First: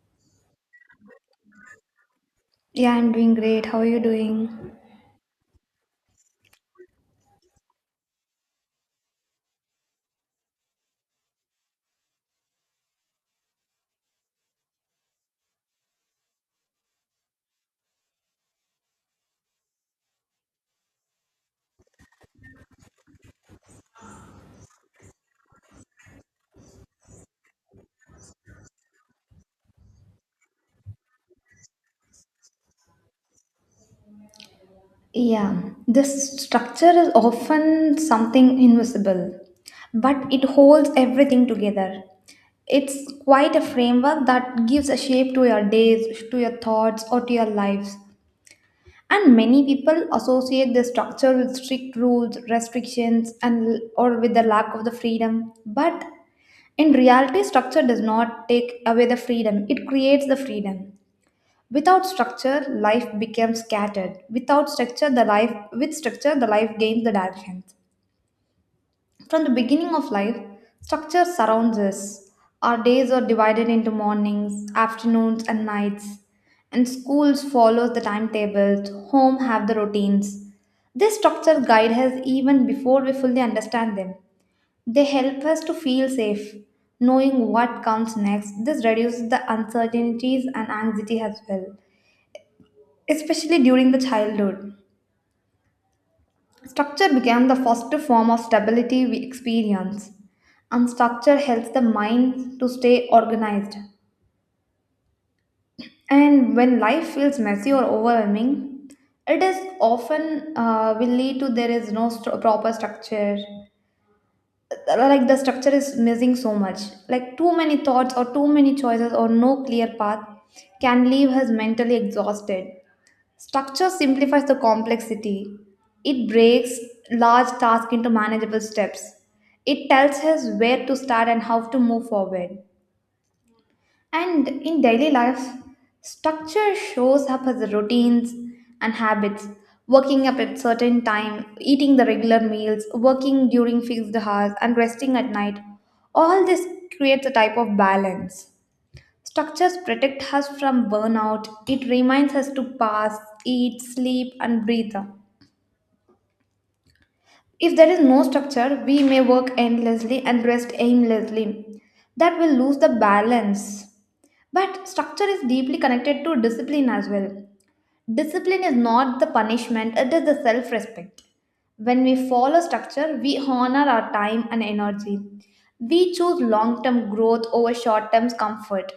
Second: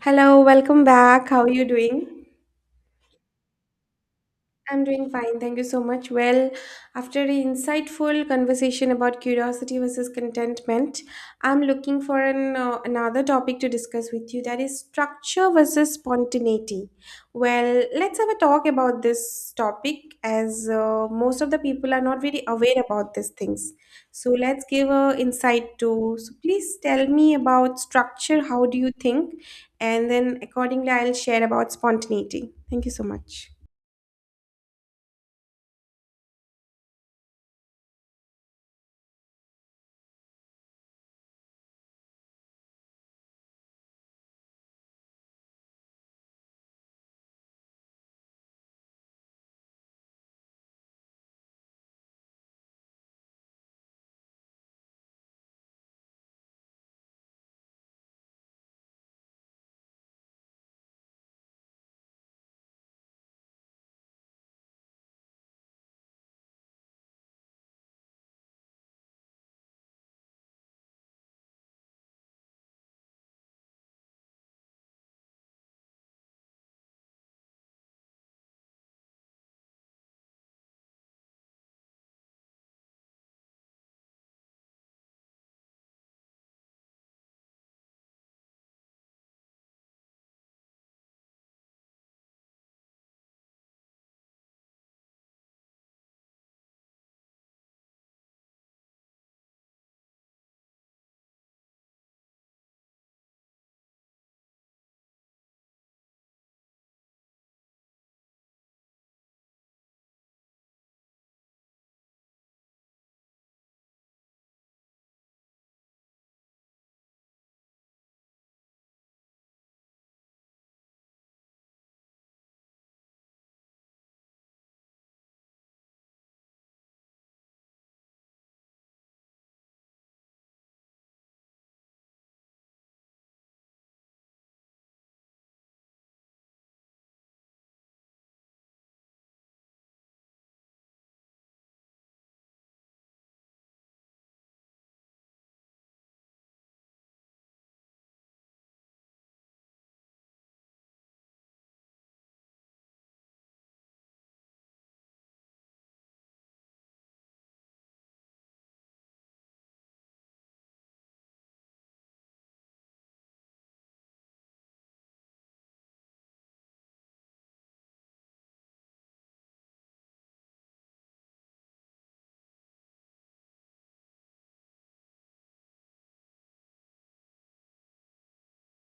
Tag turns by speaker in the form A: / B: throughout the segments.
A: Hello, welcome back. How are you doing?
B: Yeah, I'm doing great. How are you doing?
A: I'm doing fine. Thank you so much. Well, after an insightful conversation about curiosity versus contentment, I'm looking for an, another topic to discuss with you that is structure versus spontaneity. Well, let's have a talk about this topic as most of the people are not very aware about these things. So let's give a insight to. So please tell me about structure. How do you think? And then accordingly, I'll share about spontaneity. Thank you so much.
B: Yeah, this structure is often something invisible, but it holds everything together. It's quite a framework that gives a shape to your days, to your thoughts, or to your lives. And many people associate this structure with strict rules, restrictions, and or with the lack of the freedom. But in reality, structure does not take away the freedom. It creates the freedom. Without structure, life becomes scattered. Without structure, the life with structure, the life gains the direction. From the beginning of life, structure surrounds us. Our days are divided into mornings, afternoons, and nights. And schools follow the timetables, home have the routines. This structure guides us even before we fully understand them. They help us to feel safe, knowing what comes next. This reduces the uncertainties and anxiety as well especially during the childhood. Structure became the first form of stability we experience, and structure helps the mind to stay organized. And when life feels messy or overwhelming, it is often will lead to there is no proper structure. Like the structure is missing so much. Like too many thoughts or too many choices or no clear path can leave us mentally exhausted. Structure simplifies the complexity. It breaks large tasks into manageable steps. It tells us where to start and how to move forward. And in daily life, structure shows up as routines and habits. Waking up at certain time, eating the regular meals, working during fixed hours, and resting at night. All this creates a type of balance. Structures protect us from burnout. It reminds us to pass, eat, sleep, and breathe. If there is no structure, we may work endlessly and rest aimlessly. That will lose the balance. But structure is deeply connected to discipline as well. Discipline is not the punishment, it is the self respect. When we follow structure, we honor our time and energy. We choose long term growth over short term comfort.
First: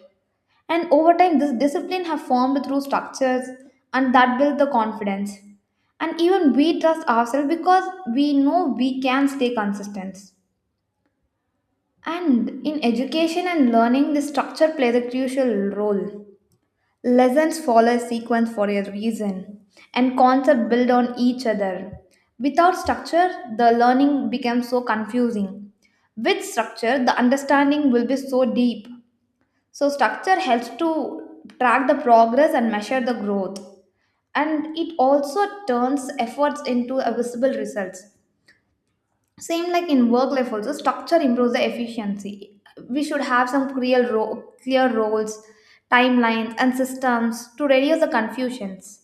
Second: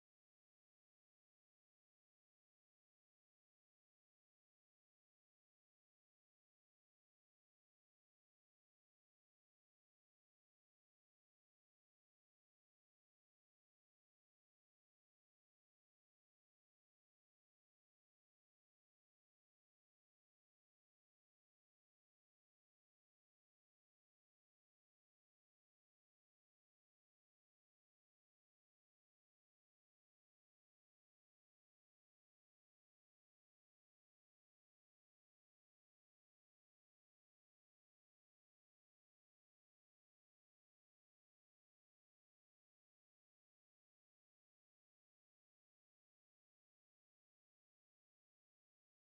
B: And over time, this discipline have formed through structures and that build the confidence. And even we trust ourselves because we know we can stay consistent. And in education and learning, the structure plays a crucial role. Lessons follow a sequence for a reason, and concepts build on each other. Without structure, the learning becomes so confusing. With structure, the understanding will be so deep. So, structure helps to track the progress and measure the growth, and it also turns efforts into a visible results. Same like in work life, also structure improves the efficiency. We should have some clear, clear roles, timelines, and systems to reduce the confusions.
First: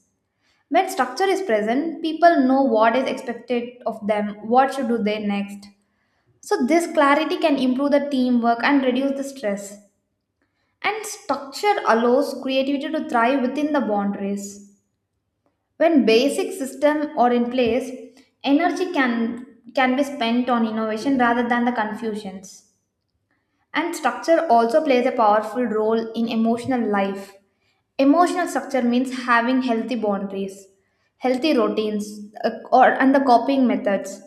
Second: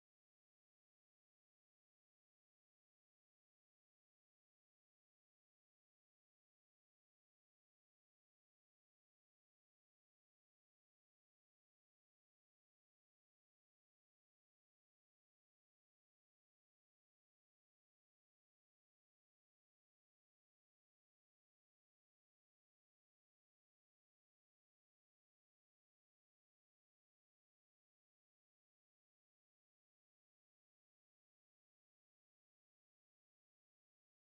B: When structure is present, people know what is expected of them, what should do they next. So this clarity can improve the teamwork and reduce the stress. And structure allows creativity to thrive within the boundaries. When basic system are in place, energy can be spent on innovation rather than the confusions. And structure also plays a powerful role in emotional life. Emotional structure means having healthy boundaries, healthy routines, or and the coping methods.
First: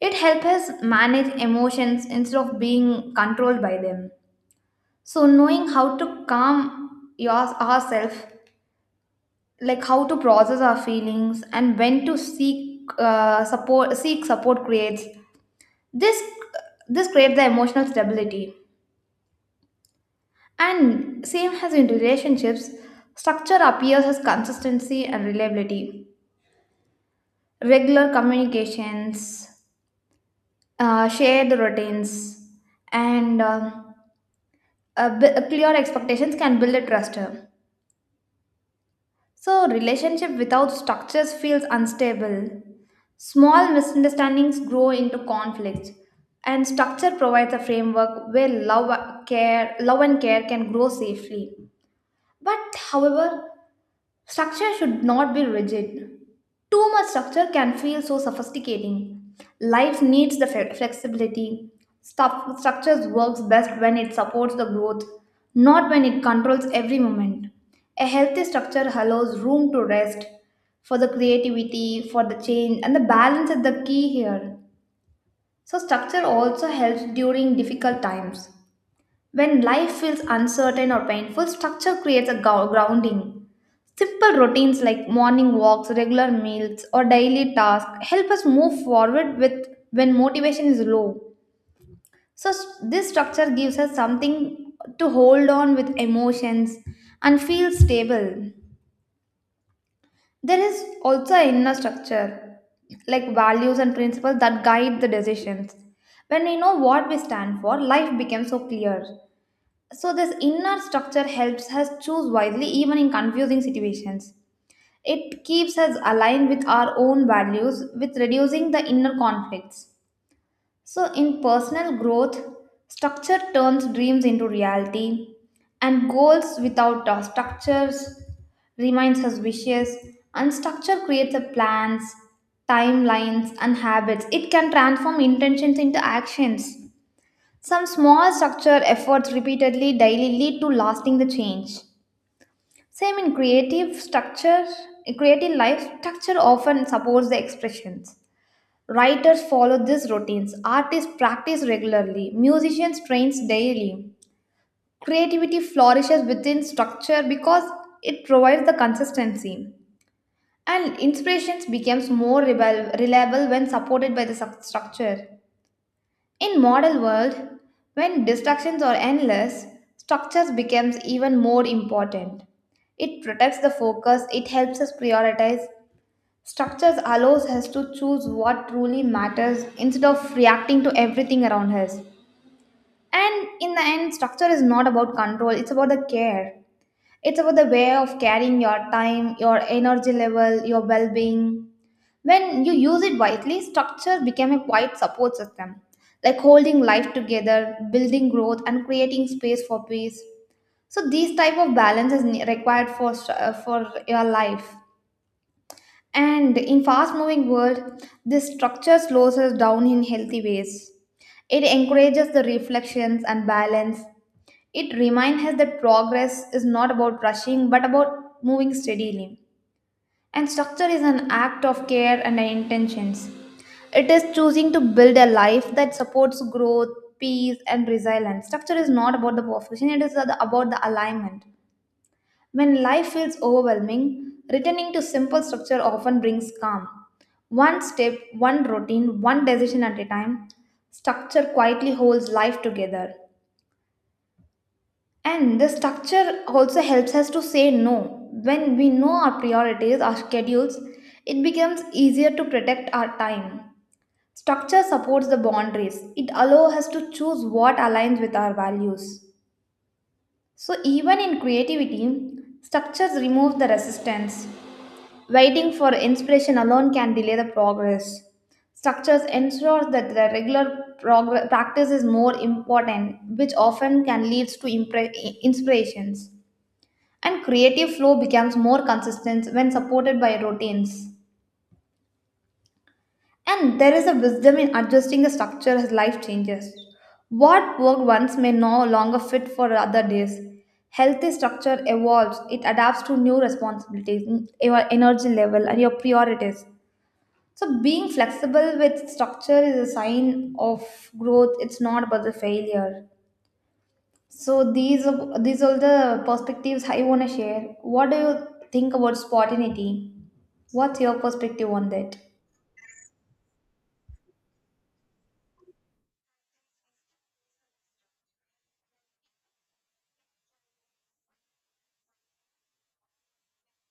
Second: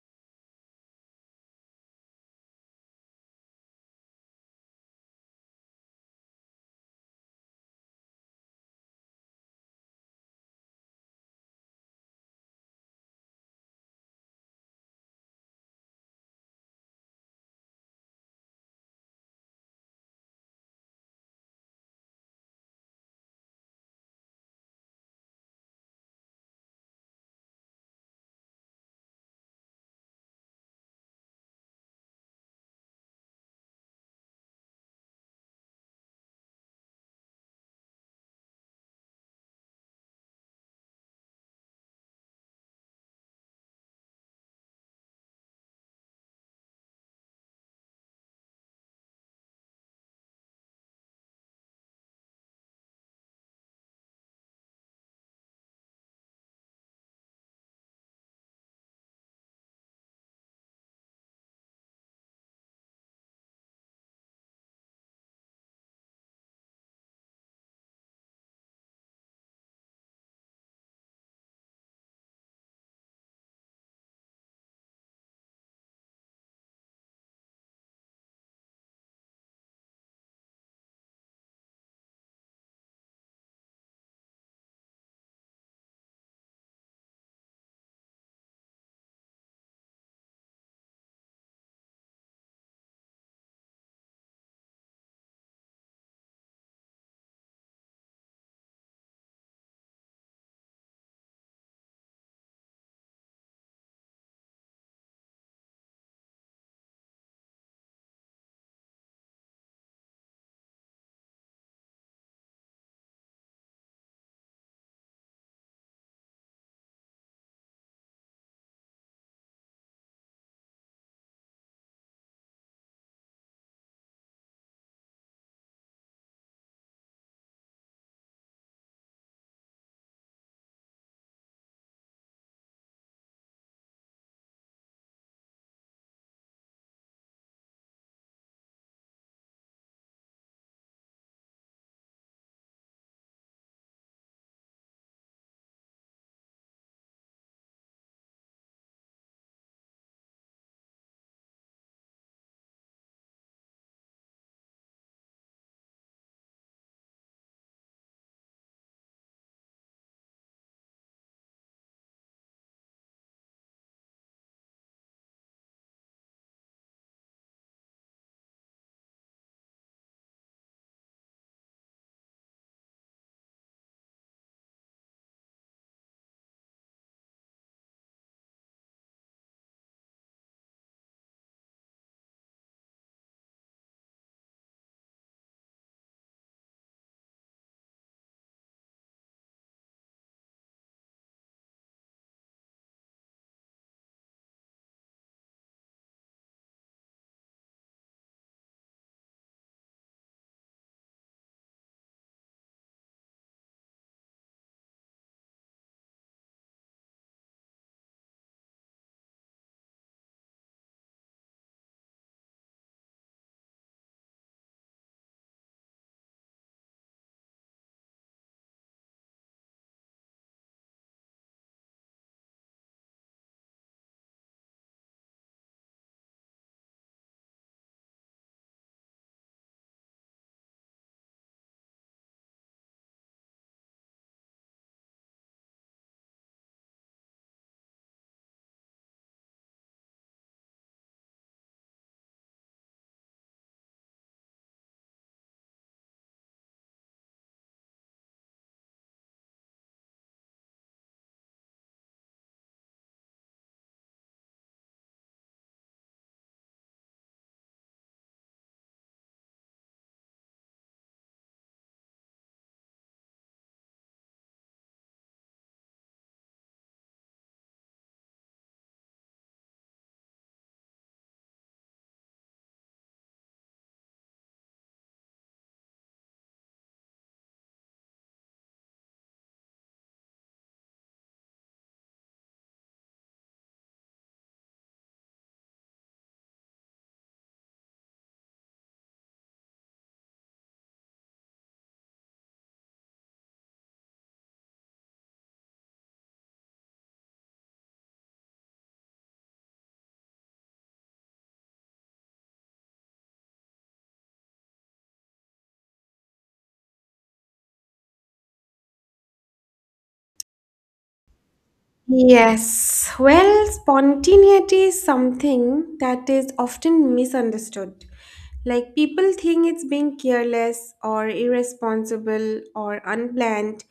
B: It helps us manage emotions instead of being controlled by them. So knowing how to calm your, ourselves like how to process our feelings and when to seek support seek support creates this this creates the emotional stability, and same as in relationships, structure appears as consistency and reliability, regular communications, shared routines, and a clear expectations can build a trust. So, relationship without structures feels unstable. Small misunderstandings grow into conflicts, and structure provides a framework where love, care, love and care can grow safely. But, however, structure should not be rigid. Too much structure can feel so sophisticating. Life needs the flexibility. Structures works best when it supports the growth, not when it controls every moment. A healthy structure allows room to rest for the creativity, for the change, and the balance is the key here. So structure also helps during difficult times. When life feels uncertain or painful, structure creates a grounding. Simple routines like morning walks, regular meals, or daily tasks help us move forward with when motivation is low. So this structure gives us something to hold on with emotions and feel stable. There is also an inner structure like values and principles that guide the decisions. When we know what we stand for, life becomes so clear. So this inner structure helps us choose wisely even in confusing situations. It keeps us aligned with our own values with reducing the inner conflicts. So in personal growth, structure turns dreams into reality and goals without structures reminds us wishes, and structure creates a plans, timelines and habits. It can transform intentions into actions. Some small structure efforts repeatedly daily lead to lasting the change. Same in creative structure, in creative life, structure often supports the expressions. Writers follow these routines, artists practice regularly, musicians trains daily. Creativity flourishes within structure because it provides the consistency. And inspirations becomes more reliable when supported by the structure. In modern world, when distractions are endless, structures becomes even more important. It protects the focus, it helps us prioritize. Structures allows us to choose what truly matters instead of reacting to everything around us. And in the end, structure is not about control, it's about the care. It's about the way of carrying your time, your energy level, your well being. When you use it wisely, structure become a quiet support system, like holding life together, building growth, and creating space for peace. So these type of balance is required for for your life. And in fast-moving world, this structure slows us down in healthy ways. It encourages the reflections and balance, it reminds us that progress is not about rushing but about moving steadily. And structure is an act of care and intentions. It is choosing to build a life that supports growth, peace, and resilience. Structure is not about the perfection, it is about the alignment. When life feels overwhelming, returning to simple structure often brings calm. One step, one routine, one decision at a time, structure quietly holds life together. And the structure also helps us to say no. When we know our priorities, our schedules, it becomes easier to protect our time. Structure supports the boundaries. It allows us to choose what aligns with our values. So even in creativity, structures remove the resistance. Waiting for inspiration alone can delay the progress. Structures ensure that the regular practice is more important, which often can lead to inspirations, and creative flow becomes more consistent when supported by routines. And there is a wisdom in adjusting the structure as life changes. What worked once may no longer fit for other days. Healthy structure evolves, it adapts to new responsibilities, your energy level, and your priorities. So, being flexible with structure is a sign of growth, it's not about the failure. So these are these all the perspectives I want to share. What do you think about spontaneity? What's your perspective on that?
A: Yes, well, spontaneity is something that is often misunderstood. Like, people think it's being careless or irresponsible or unplanned.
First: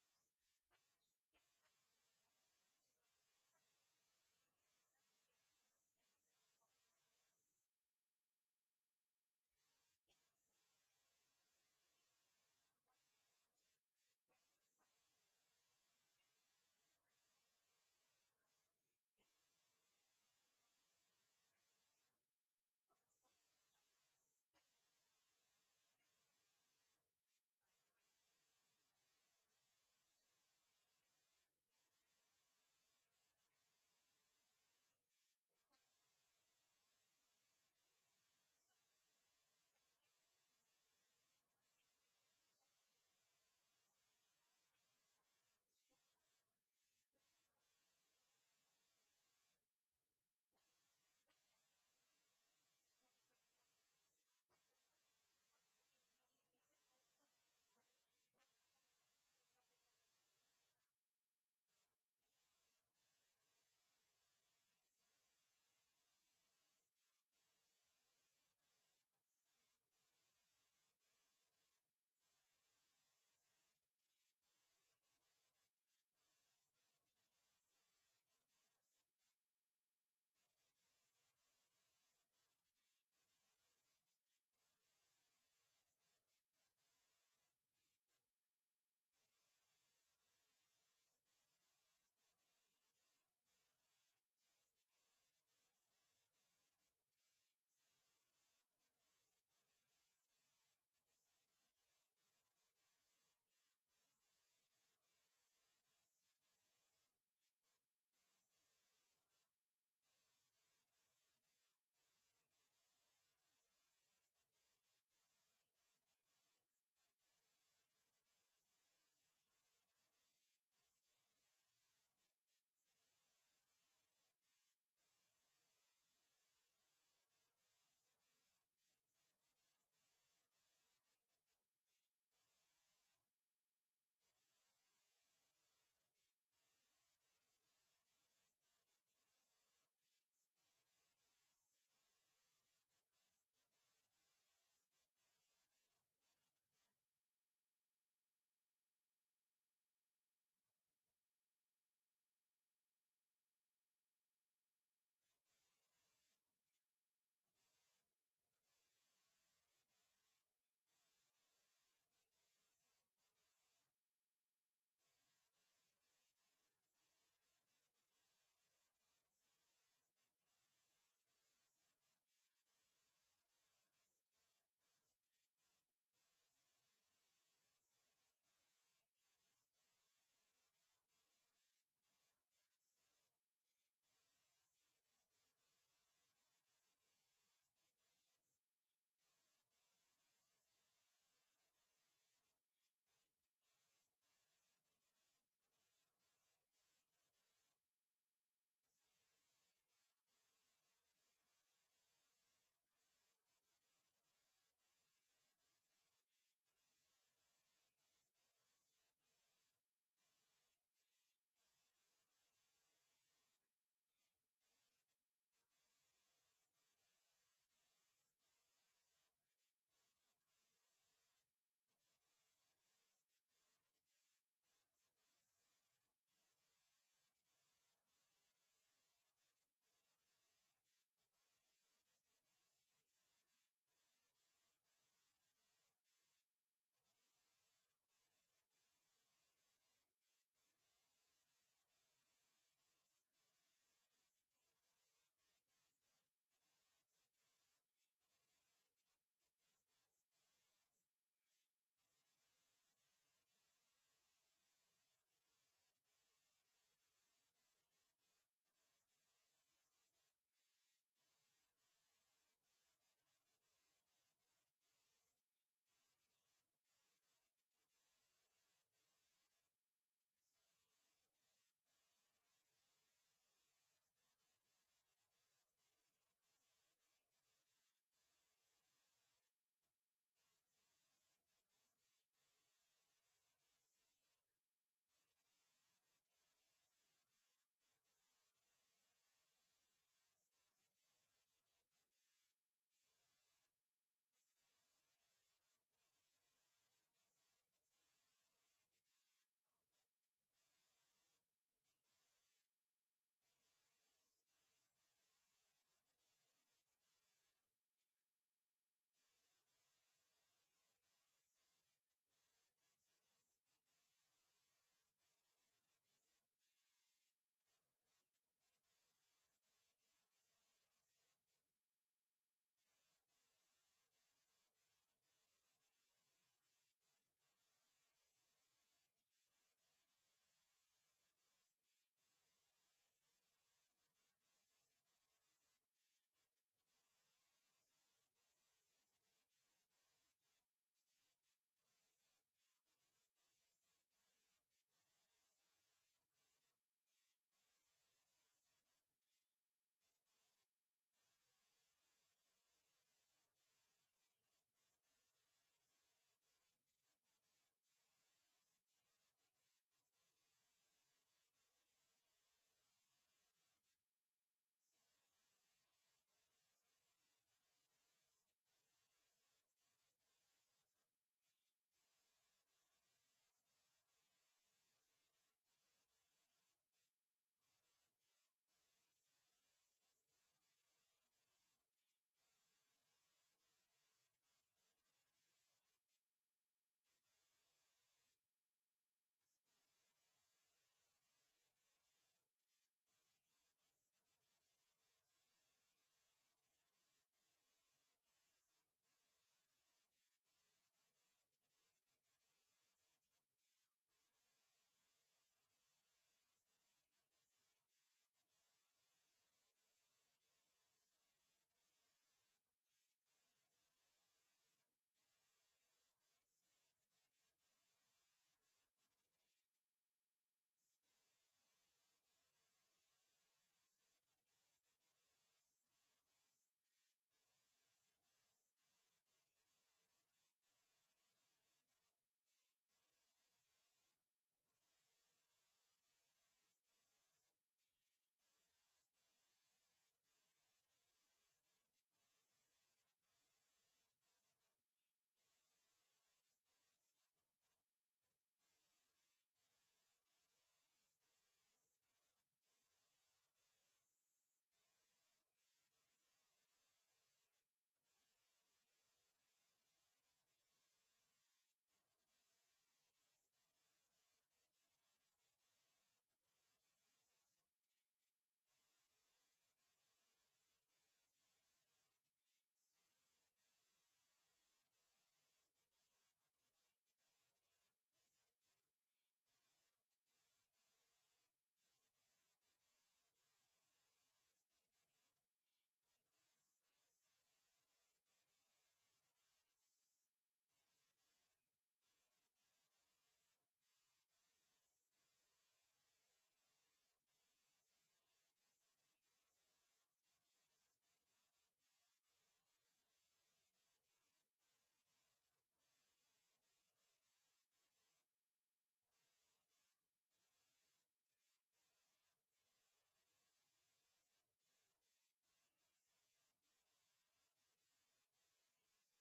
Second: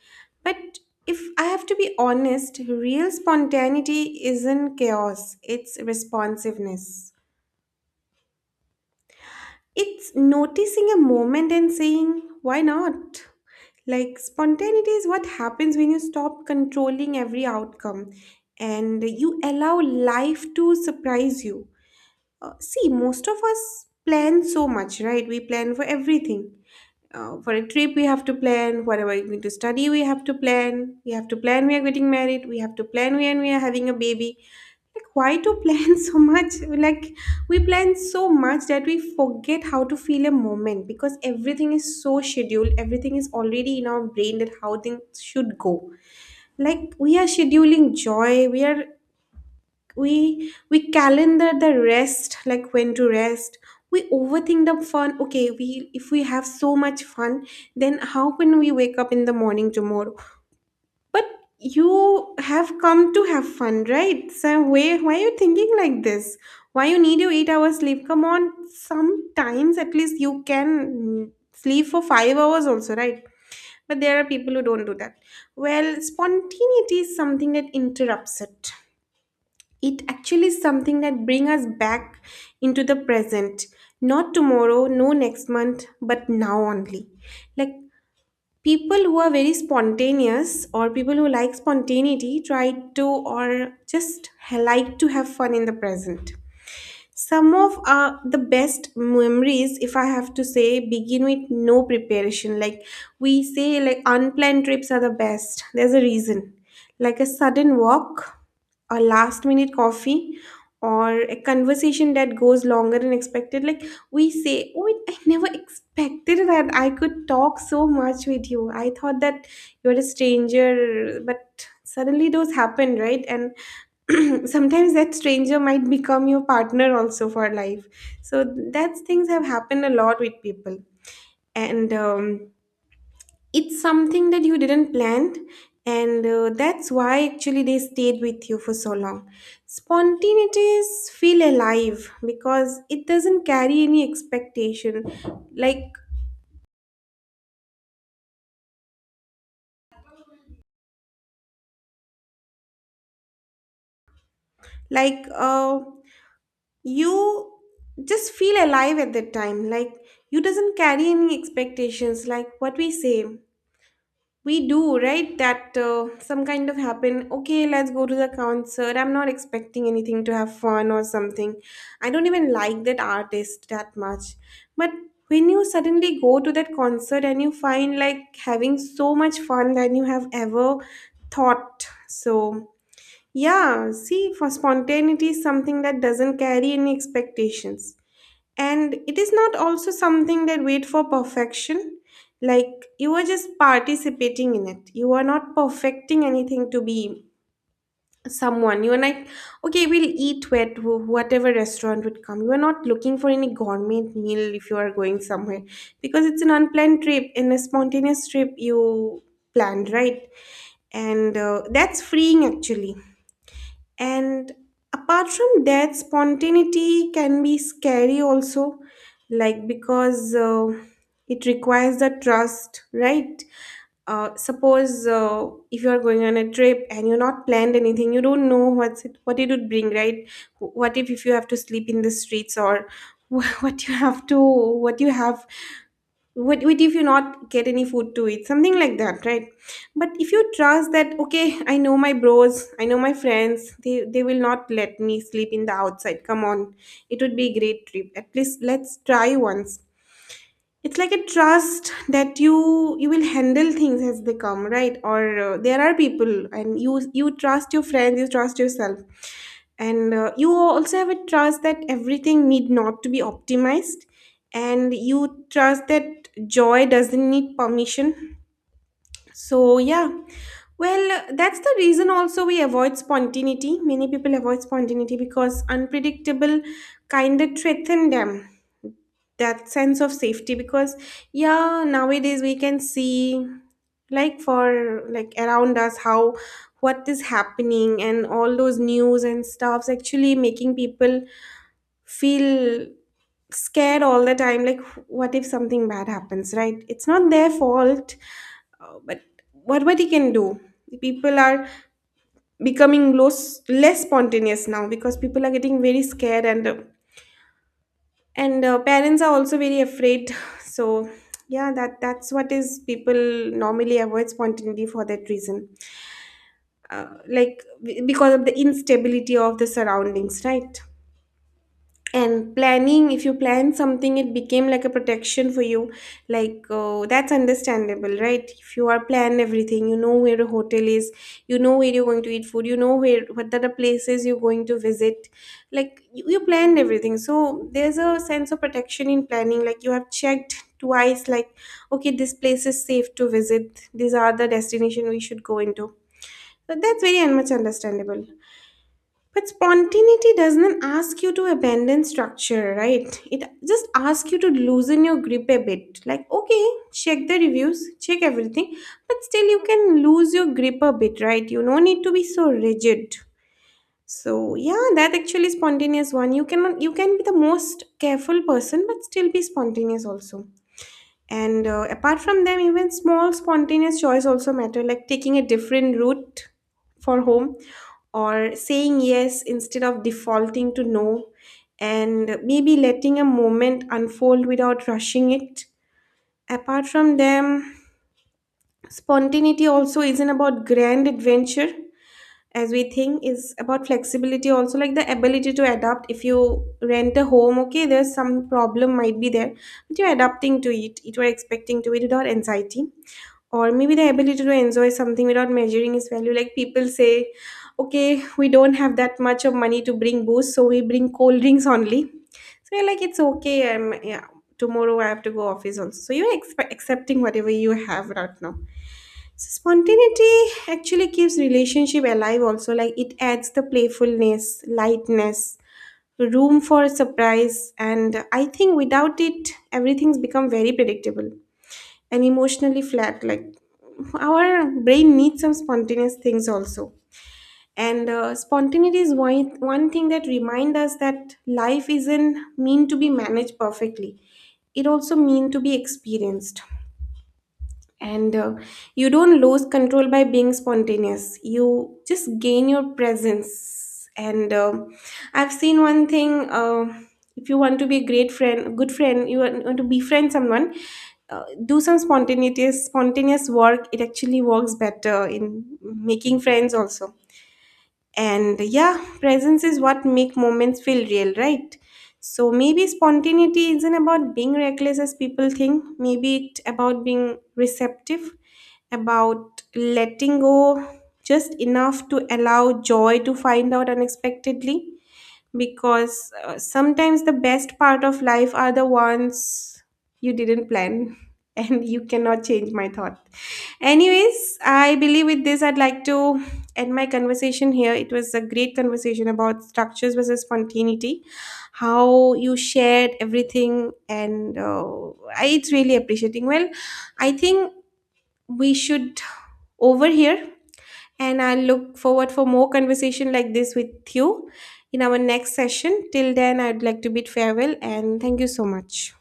A: But if I have to be honest, real spontaneity isn't chaos, it's responsiveness. It's noticing a moment and saying, why not? Like, spontaneity is what happens when you stop controlling every outcome and you allow life to surprise you. See, most of us plan so much, right? We plan for everything, for a trip we have to plan, whatever we're going to study we have to plan, we are getting married we have to plan, we and we are having a baby, like why to plan so much. Like, we plan so much that we forget how to feel a moment, because everything is so scheduled, everything is already in our brain that how things should go. Like, we are scheduling joy, we are we calendar the rest, like when to rest. We overthink the fun. Okay, we, if we have so much fun, then how can we wake up in the morning tomorrow? But you have come to have fun, right? So why are you thinking like this? Why you need your 8 hours sleep? Come on, sometimes at least you can, sleep for 5 hours also, right? But there are people who don't do that. Well, spontaneity is something that interrupts it. It actually is something that bring us back into the present, not tomorrow, no next month, but now only. Like, people who are very spontaneous, or people who like spontaneity, try to or just like to have fun in the present. Some of the best memories, if I have to say, begin with no preparation. Like, we say like unplanned trips are the best, there's a reason. Like a sudden walk, a last minute coffee, or a conversation that goes longer than expected. Like, we say, oh, I never expected that I could talk so much with you. I thought that you're a stranger, but suddenly those happen, right? And sometimes that stranger might become your partner also for life. So that's things have happened a lot with people. And it's something that you didn't plan, and that's why actually they stayed with you for so long. Spontaneities feel alive because it doesn't carry any expectation. Like, like, you just feel alive at that time. Like, you doesn't carry any expectations. Like what we say. We do, right? That some kind of happen. Okay, let's go to the concert. I'm not expecting anything to have fun or something. I don't even like that artist that much. But when you suddenly go to that concert and you find like having so much fun than you have ever thought. So, yeah, see, for spontaneity is something that doesn't carry any expectations. And it is not also something that wait for perfection. Like, you are just participating in it. You are not perfecting anything to be someone. You are like, okay, we'll eat at whatever restaurant would come. You are not looking for any gourmet meal if you are going somewhere, because it's an unplanned trip and a spontaneous trip you planned, right? And that's freeing actually. And apart from that, spontaneity can be scary also, like because it requires the trust, right? Suppose if you are going on a trip and you're not planned anything, you don't know what's it, what it would bring, right? What if you have to sleep in the streets, or what you have to, what you have, what if you not get any food to eat, something like that, right? But if you trust that, okay, I know my bros, I know my friends, they will not let me sleep in the outside, come on. It would be a great trip, at least let's try once. It's like a trust that you will handle things as they come, right? Or there are people, and you trust your friends, you trust yourself. And you also have a trust that everything need not to be optimized, and you trust that joy doesn't need permission. So yeah. Well, that's the reason also we avoid spontaneity. Many people avoid spontaneity because unpredictable kind of threaten them, that sense of safety, because yeah, nowadays we can see, like, for like around us how, what is happening, and all those news and stuffs actually making people feel scared all the time. Like, what if something bad happens, right? It's not their fault. But what he can do? People are becoming less spontaneous now because people are getting very scared, and parents are also very afraid so yeah, that's what is people normally avoid spontaneity for that reason. Like, because of the instability of the surroundings, right? And planning, if you plan something, it became like a protection for you. Like, oh, that's understandable, right? If you are plan everything, you know where a hotel is, you know where you're going to eat food, you know where, what are the places you're going to visit. Like, you planned everything, so there's a sense of protection in planning. Like, you have checked twice, like, okay, this place is safe to visit, these are the destination we should go into. So that's very much understandable. But spontaneity doesn't ask you to abandon structure, right? It just asks you to loosen your grip a bit. Like, okay, check the reviews, check everything, but still you can lose your grip a bit, right? You no need to be so rigid. So yeah, that actually spontaneous one. You cannot, you can be the most careful person but still be spontaneous also. And apart from them, even small spontaneous choice also matter, like taking a different route for home, or saying yes instead of defaulting to no, and maybe letting a moment unfold without rushing it. Apart from them, spontaneity also isn't about grand adventure as we think, is about flexibility also. Like the ability to adapt, if you rent a home, okay, there's some problem might be there, but you're adapting to it, you are expecting to it without anxiety. Or maybe the ability to enjoy something without measuring its value. Like, people say, okay, we don't have that much of money to bring booze, so we bring cold drinks only. So you're like, it's okay, yeah, tomorrow I have to go office also, so you're accepting whatever you have right now. So spontaneity actually keeps relationship alive also, like it adds the playfulness, lightness, room for surprise, and I think without it, everything's become very predictable and emotionally flat. Like, our brain needs some spontaneous things also. And spontaneity is one thing that reminds us that life isn't mean to be managed perfectly. It also mean to be experienced. And you don't lose control by being spontaneous, you just gain your presence. And I've seen one thing. If you want to be a great friend, good friend, you want to befriend someone, do some spontaneous work, it actually works better in making friends also. And yeah, presence is what make moments feel real, right? So maybe spontaneity isn't about being reckless as people think, maybe it's about being receptive, about letting go just enough to allow joy to find out unexpectedly. Because sometimes the best part of life are the ones you didn't plan and you cannot change my thought anyways. I believe with this I'd like to end my conversation here. It was a great conversation about structures versus spontaneity, how you shared everything. And it's really appreciating. Well, I think we should over here, and I look forward for more conversation like this with you in our next session. Till then, I'd like to bid farewell, and thank you so much.